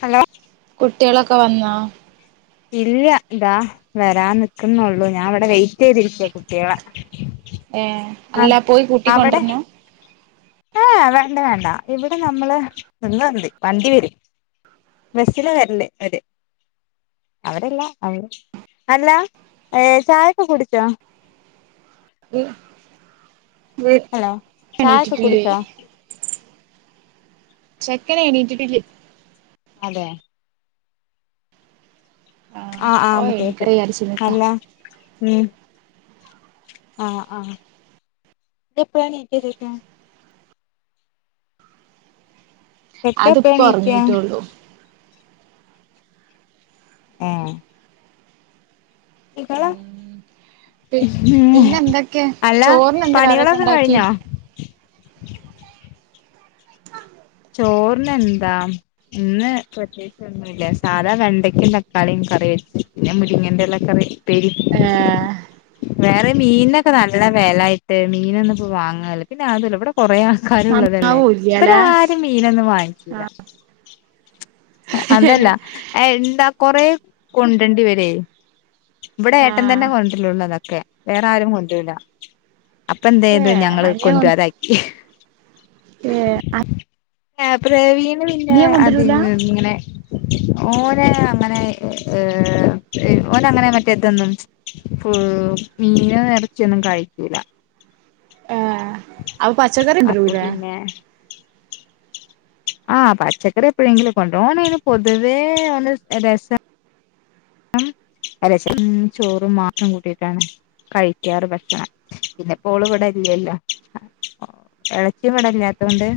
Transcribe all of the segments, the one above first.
Hello കുട്ടികളൊക്കെ വന്നൊ? ഇല്ല ഇതാ വരാ നിക്കുന്നുള്ളൂ ഞാൻ ഇവിടെ വെയി ചെയേതിരിക്ക കുട്ടികള ഏ ആഹ അല്ല പോയി അവിടെ കൂട്ടിക്കൊണ്ടരണോ ആഹ വേണ്ട വേണ്ട ഇവിടെ നമ്മള് നിന്ന് വന്ത് വണ്ടി വേര് ബെസ്സില വരല അവര് അവരല്ല അവ അല്ല ഏഹ ചായൊക്കെ കുടിച്ചോ ഹലോ [unintelligible] ചായൊക്കെ എണീട്ടിട്ടില്ലേ? കുടിച്ചോ ചെക്കന എണീട്ടിട്ടില്ല അതെ ആഹ് ആഹ ഓ കേട്ടു എണീക്കട്ടെ വിചാരിച്ച് നിക്കാ അല്ല ഉം ആഹ ആഹ എപ്പഴാണ് [unintelligible] ക്ക അതിപ്പോ എക്കെപണീക്കാ ഒറങ്ങിട്ടൊള്ളൂ ആഹ [unintelligible] ങ്ങള പി ഉം പിന്നെ എന്തൊക്കെ അല്ല ചോറിന് എന്താ കറിയൊക്കെ പണികളൊക്കെ ഉണ്ടാക്കി കഴിഞ്ഞോ [inaudible] ചോറിന എന്താ ഇന്ന് [unintelligible] ന്നല്ല സാധാ വെണ്ടയ്ക്ക തക്കാളിയും കറി പിന്നെ മുരിങ്ങിന്റല കറി ഉപേരി ആഹ വേറെ മീനിനൊക്കെ നല്ല വില ആട്ട് മീനൊന്ന ഇപ്പോ വാങ്ങല്ല പിന്നെ അതല്ല ഇവിടെ കൊറേ ആൾക്കാർ ഉള്ളതല്ലേ ഇ നന്നാവൂല്ല്യാല്ലേ മീനൊന്നും വാങ്ങിച്ചില്ല അതല്ല ആഹ് എന്താ കൊറ കൊണ്ടണ്ട് ഇവരെ ഇവിടെ ഏട്ടൻ ആഹ് തന്നെ കൊണ്ട ഉള്ളതൊക്കെ വേറെ ആരും കൊണ്ടല്ല അപ്പൊ എന്ത ചെയത് ഏഹ് ഞങ്ങള് കൊണ്ടു അനിയൻ കൊ [unintelligible] [inaudible] [unintelligible] പ്രവീണ് പിന്നെ അനിയൻ അത് കൊണ്ടരൂല ഇങ്ങനെ ഓനെ അങ്ങനെ ഏഹ ഓന അങ്ങനെ മറ്റേതൊന്നും. മീന് ഇറച്ചിയൊന്നും കഴികുല. ആഹ ആ പച്ചക്കറി കൊണ്ട് അപ്പൊ വരൂല്ല. പിന്നെ ആഹ് പച്ചക്കറി എപ്പഴെങ്കിലും കൊണ്ടുവരും ഓന് അതിന് പൊതുവേ [unintelligible] രസം. അല്ല [unintelligible] ചോറും മാത്രം കൂട്ടിയിട്ടാണ്. കഴിക്കാറ് ഭക്ഷണം പിന്നെപ്പോള് ഇവിടെ ഇരിയല്ലോ. ഇളയച്ചി ഇവിടെ ഇല്ലാത്തതുകൊണ്ട്.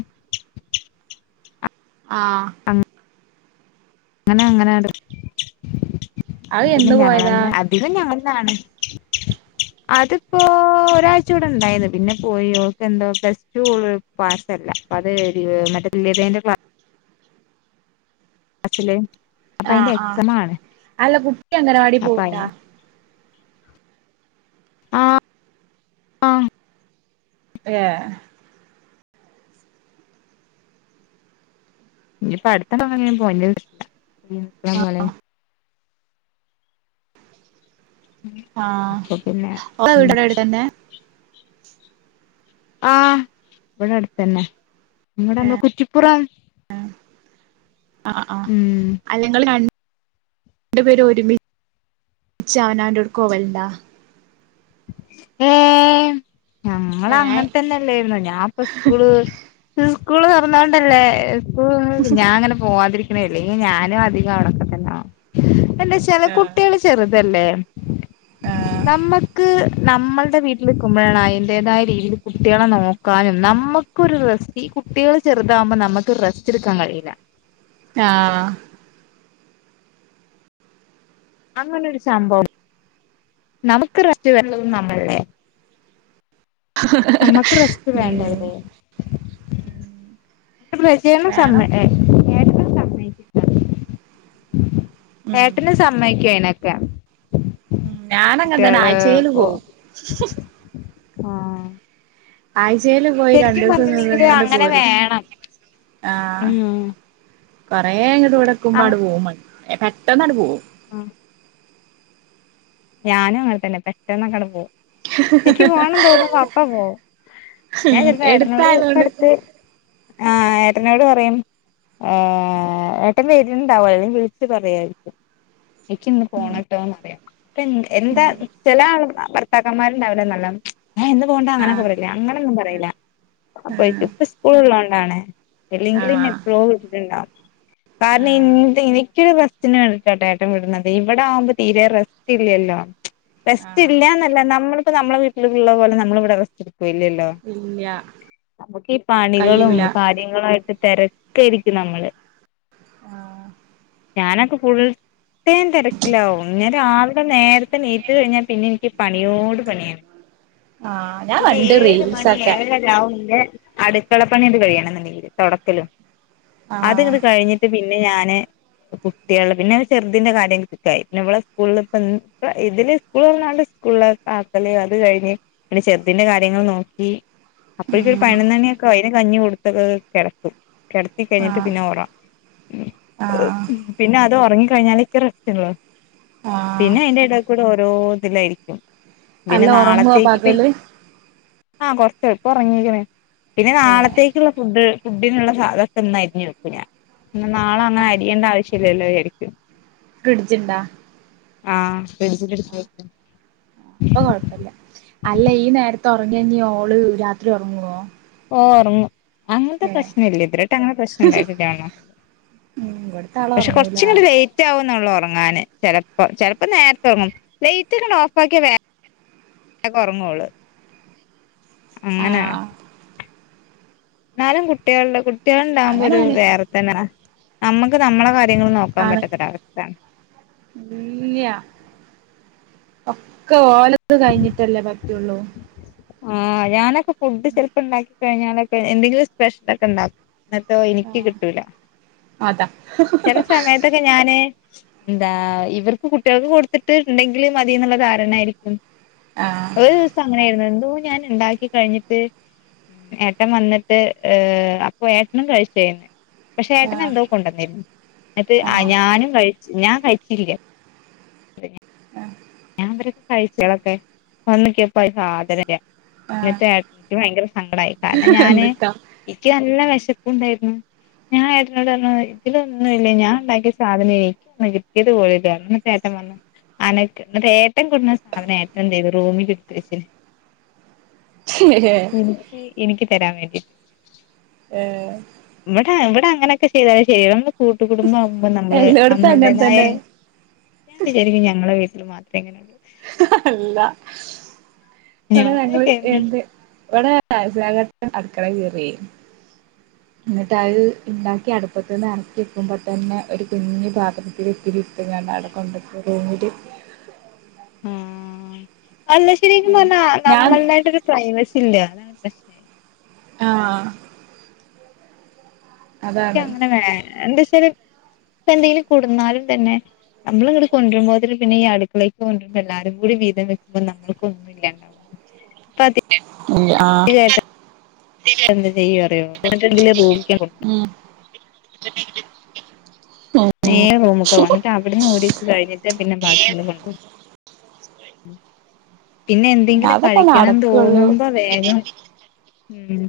ആഹ ആഹ അങ്ങനെ അങ്ങനെ അങ്ങണ്ട് അത് പിന്നെ എന്ന് ഞങ്ങൾ പോയതാ തന്നെ. ഇത് ഞങ്ങന്നാണ് അതിപ്പോ ഒരാഴ്ച ഇവിടെ ഇണ്ടായിന്ന് പിന്നെ പോയി ഓൾക്കെ എന്തോ പസ്റ്ററ്റൂ പാസല്ല അത് [unintelligible] മറ്റ തുല്യതിന്റ അച്ചിലേ ആഹ് ആഹ് അല്ല കുട്ടി അംഗ ലവാടി അപ്പൊ അയിന് പോകുന്നുണ്ടോ? ആഹ ആഹ ഏഹ ഇനിയിപ്പ അടുത്ത തവണ പൊല് പോയി പോലെ അപ്പൊ പിന്നെ ആഹ ഉം ഇവിടെതന്നെ. ആഹ് ഇവിടെ അടുത്തന്നെ. ഇങ്ങെടെമ്മളെ കുച്ചിപ്പുറം ഉം അല്ലെ ങ്ങള് രണ്ട് പേരും ഒരുമിച്ച് അവനാന്റാേട്ക്കോവല്ണ്ടാ ഏം ഏഹ് ഞങ്ങളങ്ങനത്തന്നെ ല്ലേര്ന്നോ ഞാപ്പ സ്കൂള് ഇസ്കൂള് തൊർന്നാേണ്ടല്ലേ സ്കൂൾ ഞാങ്ങെനെ പോവാതിരിക്ക്ണെ അല്ലെങ്കി ഞാനും അധികം അവ്ടൊക്കെ തെന്നാ എന്താച്ചാല് ആഹ് കുട്ട്യേള് ചെറ്തല്ലേ ആഹ് നമ്മ ക്ക് നമ്മ ശടെ വീട്ടില്ക്ക്മ്പാെഴാണ് അയ്ന്റേതായ രീതീല് കുട്ട്യേളെ നോക്കാനും നമ്മ ക്കൊര് റെസ്റ്റ് ഈ കുട്ട്യേള് ചെർതാകുമ്പം നമ്മക്ക് റെസ്റ്റ്ട്ക്കാൻ കഴിയിലാ ആഹ് അങ്ങെനാെരു സംഭവം നമ്ക്ക് റെസ്റ്റ് വേണെ [unintelligible] നമ്മൾലെ നമ്മക്ക് റെസ്റ്റ് ഉം വേണ്ടെയ്ന് [unintelligible] വേണം സമ്മെ എ ഉം ഏട്ടന് സമ്മെയ്ക്കും അയ്നെക്കെ ഉം ഞാനങ്ങെൻതന്നെ ആയ്ചേല് ഇപ്പൊ പോവും ആഹ് ആയ്ചേല് പോയി ശരിക്കും രണ്ടൂസം പറഞ്ഞിട്ടുണ്ടെങ്കില് നിന്ന്ക്കാണ്ട് അങ്ങനെ പോരും വേണം ആഹ് ഉം കൊറേ ഇങ്ങെട്ട് അങ് വടെക്കുമ്പാണ്ട് പോവും പെട്ടെന്നാണ്ട് പോവും ആഹ് ഞാനും അങ്ങൻതന്നെ പെട്ടാെന്നൊക്കാണ്ട് പോവും ഇക്ക് പോണം തോന്നുമ്പം അപ്പം പോവും ഞാൻ ഉം ചെൽപ്പം ഏട്ടനോട് എടുത്തായതോണ്ട് ഇപ്പട്ത്ത് ആഹ് ഏട്ടെനോട് പറയും ഏഹ് ഏട്ടെൻ വര്ണ്ടാവോ അല്ല വിളിച്ച് പറയായിര്ക്കും ഇച്ച്ന്ന് പോണട്ടോന്നറ്യാ ഇപ്പ എ എന്താ ഉം ചെല ആൾ ഭർത്താക്കന്മാര്ണ്ടാവുലേ നല്ലോം ഏഹ് ഇന്ന് പോകണ്ട അങ്ങനൊക്കെ ആഹ് പറീലാ അങ്ങനൊന്നും പറീലാ അപ്പൊ ആഹ് ഇപ്പ സ്കൂള് ള്ളോണ്ടാണ് ആഹ് ഇല്ലെങ്ക്‌ല്ന്നെപ്പളോ വീട്ട്ല്ണ്ടാവും കാരണം ആഹ് ഇന്ത് ഇനിക്കാെര് റെ ച്ച്ന് കണ്ട്ട്ടാട്ടോ ഏട്ടം വിട്ന്നത് ഇവെടെ ആവുമ്പോ തീരെ റെസ്റ്റ് ഇല്ല്യല്ലോ റെസ്റ്റ് ആഹ് ഇല്ല്യാന്നല്ല നമ്മളിപ്പോ നമ്മളെ വീട്ടില്ള്ള പോലെ നമ്മള് ഇവെടെ റെസ്റ്റ് ഇട്ക്കാേ ഇല്ല്യല്ലോ ഇല്ല നമുക്ക് ഈ പണികളും കയ്യൂല കാര്യങ്ങളു ആയിട്ട് തെരെക്കെയ്രിക്കും നമ്മള് ആഹ് ഞാനൊക്ക ഫുൾടൈം തെരെക്കിലാവും ഞാ രാവ് ലെ നേരെത്തെ ണീറ്റ് കഴിഞ്ഞാ പിന്നെ എനിക്ക് പണിയോട് പണിയാണ് ആഹ് ഞാൻ പിന്നെ കണ്ട് ഏഴ് മണി റീൽസൊക്കെ ഏഴെ രാവും ഇന്റെ അട്ക്കളപ്പണ്യാണ്ട് കഴിയണംന്ന്ണ്ടെങ്കില് തൊടക്കലും ആഹ് അത്ങ്ങട്ട് കഴിഞ്ഞി ട്ട് പിന്നെ ഞാന് കുട്ട്യേള് പിന്നെ ചെർതിന്റെ കാര്യം [unintelligible] പിന്നെ ഇവളെ സ്കൂൾലും [unintelligible] പ്പ ഇതിന് സ്കൂളാെർന്നാണ്ട് സ്കൂളിലേക്കാക്കണ്ടെ അത് കഴിഞ്ഞ് പിന്നെ ചെർതിന്റെ കാര്യങ്ങള് നോക്കി അപ്പഴേക്കൊര് ഉം പയ്നൊന്നണ്യൊക്കാവും അയ്ന് കഞ്ഞി കൊട്ത്ത് കെടെത്തും കെടെത്തി കഴിഞ്ഞിട്ട് ആഹ് പിന്നെ ഒറ ആഹ് പിന്നെ അത് ഒറെങ്ങിക്കഴിഞ്ഞാലെ ഇക്ക് റെസ്റ്റുള്ളു ആഹ് പിന്നെ അയ്ന്റെ എടേയ്ക്കൂടെ ഓരോ ഇതിലേയ്രിക്കും പിന്നെ നല്ല ഒറങ്ങുവോ നാളത്തേക്ക് പകല് ആഹ് കൊർച്ച് ഇപ്പാെർങ്ങീക്ക്ണ് പിന്നെ ഏഹ് നാളെത്തേക്ക്ള്ളെ ഫുഡ്ഡ് ഫുഡ്ഡിന്ള്ള സാധനാെക്കെ ഇന്ന് അരിഞ്ഞ് വെക്കും ഞാൻ ന്നാ നാളെ അങ്ങെനെ അരിയെണ്ട ആവശ്യല്ലല്ലോ വിചാരിക്കും ഫ്രിഡ്ജ്ണ്ടാ ആഹ് ഫ്രിഡ്ജില് ട്ത്ത് വെക്കും പ്പൊ കൊഴപ്പല്ല അല്ല ഈ നേരത്ത് ഒറെങ്ങ്യാ ഞ്ഞോള് രാത്രി ഒറെങ്ങോ ഓഹ് ഒറെങ്ങും അങ്ങൻത്തെ പ്രശ്നം ഇല്ല ഇതെരേയ്ട്ട് അങ്ങനെ പ്രശ്നണ്ടായിട്ടില്ലന്നും ഉം ഇവിടുത്തെ ആള് പക്ഷെ ഒറങ്ങൂല കൊരച്ച്ങ്ങട്ട് ലെയ് റ്റാവുംന്നാെള്ളു ഒർങ്ങാന് ചെലപ്പാെ ചെലെപ്പാെ നേര്ത്തെ ഒർങ്ങും ലൈറ്റൊക്കാണ്ടോഫാക്ക്യ വേ ഗം ഒർങ്ങാേള് അങ്ങനാണ് ആഹ് ന്നാലും കുട്ട്യേള് ള്ളെ കുട്ട്യേള്ണ്ടാകുമ്പാെര് അങ്ങനാണ് വേറെ തന്നേണ് നമ്മക്ക് നമ്മളെ കാ ര്യങ്ങള് നോക്കാം പറ്റാത്തൊരവസ്ഥേണ് ഇല്ല്യ ഒക്കെ ഓലത് കഴിഞ്ഞിട്ടല്ലേ പറ്റുള്ളൂ ആഹ് ഞാനൊക്കെ ഫുഡ് ചെലപ്പോ ഉണ്ടാക്കി കഴിഞ്ഞാലൊക്കെ എന്തെങ്കിലും സ്പെഷ്യലൊക്കെ ഉണ്ടാക്കും എന്ന്ട്ടോ എനിക്ക് ആഹ് കിട്ടൂല അതാ ചെല സമയത്ത് ഞാന് എന്താ ഇവർക്ക് കുട്ടികൾക്ക് കൊടുത്തിട്ട് ഉണ്ടെങ്കിൽ മതി എന്നുള്ള ധാരണായിരിക്കും ആഹ് ഒരു ദിവസം അങ്ങനൊയിരുന്നു എന്തോ ഞാൻ ഉണ്ടാക്കി കഴിഞ്ഞിട്ട് ഏട്ടൻ വന്നിട്ട് അപ്പോ ഏട്ടനും കഴിച്ചയിന്ന് പക്ഷെ ആഹ് ഏട്ടനെന്തോ കൊണ്ടന്നിരുന്നു എന്നട്ട് ആഹ് ഞാനും കഴിച്ച് ഞാൻ കഴിച്ചില്ല ആഹ് [unintelligible] കഴ്ചകളൊക്കെ വന്ന [unintelligible] സാധനല്ല ആഹ് എന്ന്ട്ട് ഏട്ടന് ഭയങ്കര സങ്കടായി കാരണം ഞാന് എന്നിട്ടാ ഇക്ക് നല്ല വിശപ്പ് ഉണ്ടായിരുന്നു ഞാൻ ഏട്ടനോട് ഇതിലൊന്നും ഇല്ല ഞാൻ ഉണ്ടാക്കിയ സാധനനെയ് [unintelligible] യത് പോയല്ലെ ചേട്ടൻ വന്നു അന എന്ന്ട്ട് ഏട്ടൻ കൊടുന്ന സാധനം ഏട്ടൻ എന്ത് ചെയ്തു റൂമിലിടുത്തെച്ചീന്നു എനിക്ക് എനിക്ക് തരാൻ വേണ്ടിട്ട് ഏഹ് ഇവിടെ ഇവിടെ അങ്ങനൊക്കെ ചെയ്താലെ ശരിയാവു കൂട്ട് കുടുംബം ആകുമ്പോ നമ്മള് എല്ലോടത്തും അങ്ങനെ നമ്മളടേതായ തന്നെ ഞാൻ വിചാരിക്കും ഞങ്ങളെ വീട്ടി മാത്രേ അങ്ങനെ ഉള്ളൂ അല്ല ഇവിടെ ഞങ്ങൾ ഞാനൊക്കെ എന്ന് എന്ത് ഇവിടെ [unintelligible] അടുക്കള കീറി എന്ന്ട്ട് അത് ആഹ് ഉണ്ടാക്കി അടുപ്പത്ത് നിന്ന് ഇറക്കി വെക്കുമ്പോൾ തന്നെ ഒരു കുഞ്ഞി പാത്രത്തിലിൽ ഇത്തിരി ഇടുത്തുകാണ്ട് അവിടെ കൊണ്ട് പോയി വെക്കും [unintelligible] ആഹ് അല്ല ശരിക്കും ഉം പറഞ്ഞ ഞാൻ നമ്മളായിട്ടൊരു പ്രൈവസി ഇല്ല അതാണ് പ്രശ്നം ആഹ് എക്ക് അതാണ് അങ്ങനെ വരാനില്ല എന്താച്ചല് ഇപ്പ എന്തെങ്കിലും കൊടന്നാലും തന്നെ നമ്മളിങ്ങ്ട് കൊണ്ട്രുമ്പോത്തിന് പിന്നെ ഈ അടുക്കളിയിക്ക് കൊണ്ടരുമ്പോ എല്ലാരും കൂടി വീതം വെക്കുമ്പോ നമ്മക്ക് ഒന്നൂല്ല ആഹ് [inaudible] ഉം നേരെ റൂമക്കാപോന്നേ എന്നിട്ടവിടുന്നു ഓഡീഷൻ കഴിഞ്ഞിട്ട് പിന്നെബാക്കി കൊണ്ടുപോകും. പിന്നെയെന്തെങ്കിലും അതൊക്കെ കഴിക്കണ നടക്കൊള്ളൂ ന്നുതോന്നുമ്പോ വേഗം, ഉം..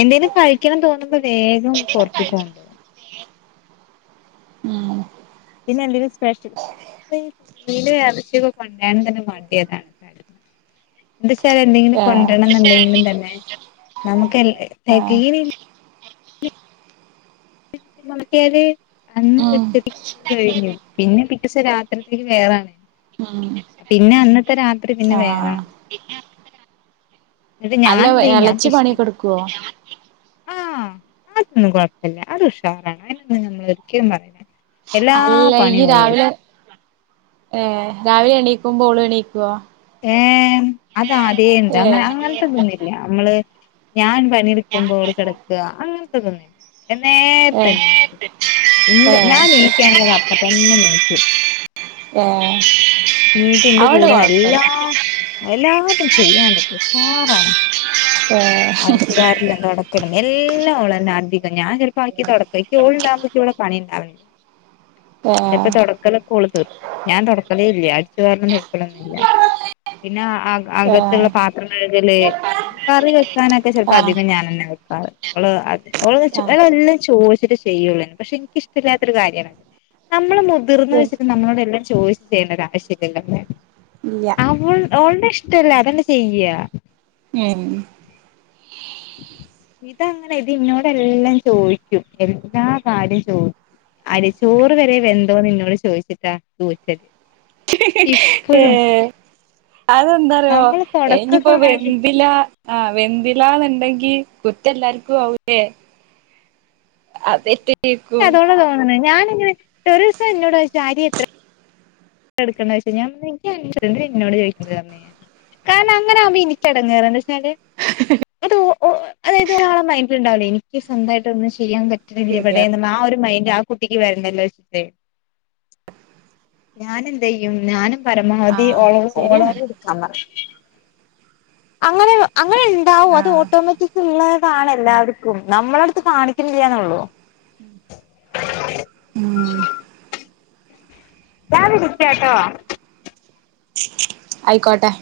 എന്തേിലും കഴിക്കണമെന്നുതോന്നുമ്പോൾ വേഗം പുറത്തക്കു കൊണ്ടുപോകും. ഉം.. പിന്നെയെന്തേലും സ്പെഷ്യല് മീനും, ഇറച്ചിയുമൊക്കെ കൊണ്ടിരാൻ തന്നെ മടിയതാണ് എന്തുവച്ചാലെന്തെങ്കിലും ഏഹ് കൊണ്ടുവരണമെന്നുണ്ടെങ്കിലുംതന്നെ നമുക്ക് എല്ലാ ആഹ് തെകയില്ല [inaudible] അന്ന് ഉം എട്ടരക്കു കഴിഞ്ഞു. പിന്നെ പിറ്റേ ദിവസംരാത്രിയിയത്തേക്ക് വേറാണ് ഉം പിന്നെയന്നത്തെ രാത്രി പിന്നെ ആഹ് വേറാണ് എന്നിട്ട്. അല്ല ഞാനിതേ, ഞാൻ എളച്ചി പിശുക്കി പണിയൊക്കെ എടുക്കുവോ ആഹ്, അതൊന്നും കുഴപ്പല്ല, അത് ഉഷാറാണ് അതിനൊന്നും നമ്മളൊരിക്കലും പറയൂല. അല്ലയീരാവിലെ ഏഹ് രാവിലെയെണീക്കുമ്പ ഓളുമെണീക്കു വോ ഏഹ്.. അതാദ്യണ്ട്. അങ്ങനെ അങ്ങനത്തെയിതൊന്നുമില്ല. നമ്മള്.. ഞാൻ.. പണിയെടുക്കുമ്പോള് കിടക്ക അങ്ങനത്തെതന്നുല്ല. ഏ നേരത്തെയെണീക്കും. ഇണ്ട്, ഏ ഞാനെണീക്കയാണെങ്കിൽ അതപ്പ തന്നെയെണീക്കും. ഏ അവോണ്ട് കൊഴപ്പല്ല എണീറ്റെന്റെകൂടെയെല്ലാം.. ആഹ്... എല്ലാതും ചെയ്യാനൊക്കെ ഷാറണ്. അടിച്ചുവാരലും തൊടക്ക എല്ലാം ഓളുതന്നെയധികം ഞാൻ ചിലപ്പോ ആദ്യംതുടക്കും, എനിക്ക് ഓളുണ്ടാകുപോളിവിടെ പണി ഉണ്ടാവില്ല ഏ ഏ ഏ പ്പോ തുടക്കലൊക്കെയോൾക്ക്, ഞാൻ തുടക്കണേയില്ല. അടിച്ചുവാരലും തുടക്കലൊന്നുല്ല. പിന്നെയകത്തുള്ള ആഹ് പാത്രം കഴുകല് കറിവയ് വയ്ക്കാനൊക്കെ ചെലപ്പോയധികം ഞാൻന്നെവെക്കാറ് അവള്.. ആഹ് അവളെല്ലാം.. ചോദിച്ചിട്ട് ചെയ്യ ചെയ്യുള്ളൂ. പക്ഷേയെനിക്കിഷ്ടമില്ലാത്തയൊരു കാര്യണ്, നമ്മള് മുതിർന്നവരു നമ്മോടെല്ലാം ചോദിച്ചിട്ട്.. ചെയ്യുന്നൊരാവശ്യമില്ലല്ലോന്നേ.. ഇല്ല അവൾ, ഓളുടെ ഇഷ്ടമല്ലേയതങ്ങ ചെയ ഉം.. ഇതങ്ങനെയിതെന്നോടുഎല്ലാം ചോദിക്കും. എല്ലാ കാര്യവും ചോദി അരി, ചോറുവരെ വെന്തോന്നെന്നോടു ചോദിച്ചിട്ടാ ഊറ്റല് ഇപ്പഴും ഏഹ്.. അതെന്താന്നറിയോ, നമ്മള് തൊടക്കൊക്കെ ഇനിയിപ്പോ അങ്ങനെ ചെയ് വെന്തില്ലാ ആഹ്... വെന്തില്ലാന്നുണ്ടെങ്കി കുറ്റല്ലാർക്കും ആവൂലേ അതേറ്റ് ക്കതുകൊണ്ടാതോന്നണ് ഞാനിങ്ങനെ ഒരൂസന്നോടു ചോയിച്ചു അരിയെത്രയി എടുക്കണ്ടേന്നു ചോദിച്ചു. ഞാൻ പറഞ്ഞു നിന്റെയരിയല്ലേ യെ ന്തിനായെന്നോടു ചോദിക്കുന്നതെന്നു പറഞ്ഞുഞാൻ കാരണമങ്ങനെയാകു മ്പോളെനിക്കിടങ്ങേറാണെന്തവെച്ചാല് അത് ഓ... അതായതു ഒരാൾടെ മൈൻഡിൽ ഉണ്ടാവില്ലേ എനിക്ക് സ്വന്തമായിട്ട് ഒന്നും ചെയ്യാൻ പറ്റു ഇല്ലവിടേന്ന്, ആ ഒരു മൈന്റൊ കുട്ടിക്കുവരണ്ടല്ലോന്നു വിചാരിച്ചിട്ടെ ഞാനെന്തേയ്യും, ഞാനും ആഹ് പരമാവധിഓളോട്, ശരിയാണ് ഓളോട്... ട് അങ്ങനെയങ്ങനെയുണ്ടാവുമത് ആഹ് ഓട്ടോമാറ്റിക്ക ഉള്ളതാണെല്ലാവർക്കും. നമ്മുടെയടുത്ത് കാണിക്കുന്നില്ലാന്നേയുള്ളൂ ഉം.. രാവിലെയീതേട്ടവാ ആയിക്കോട്ടെ,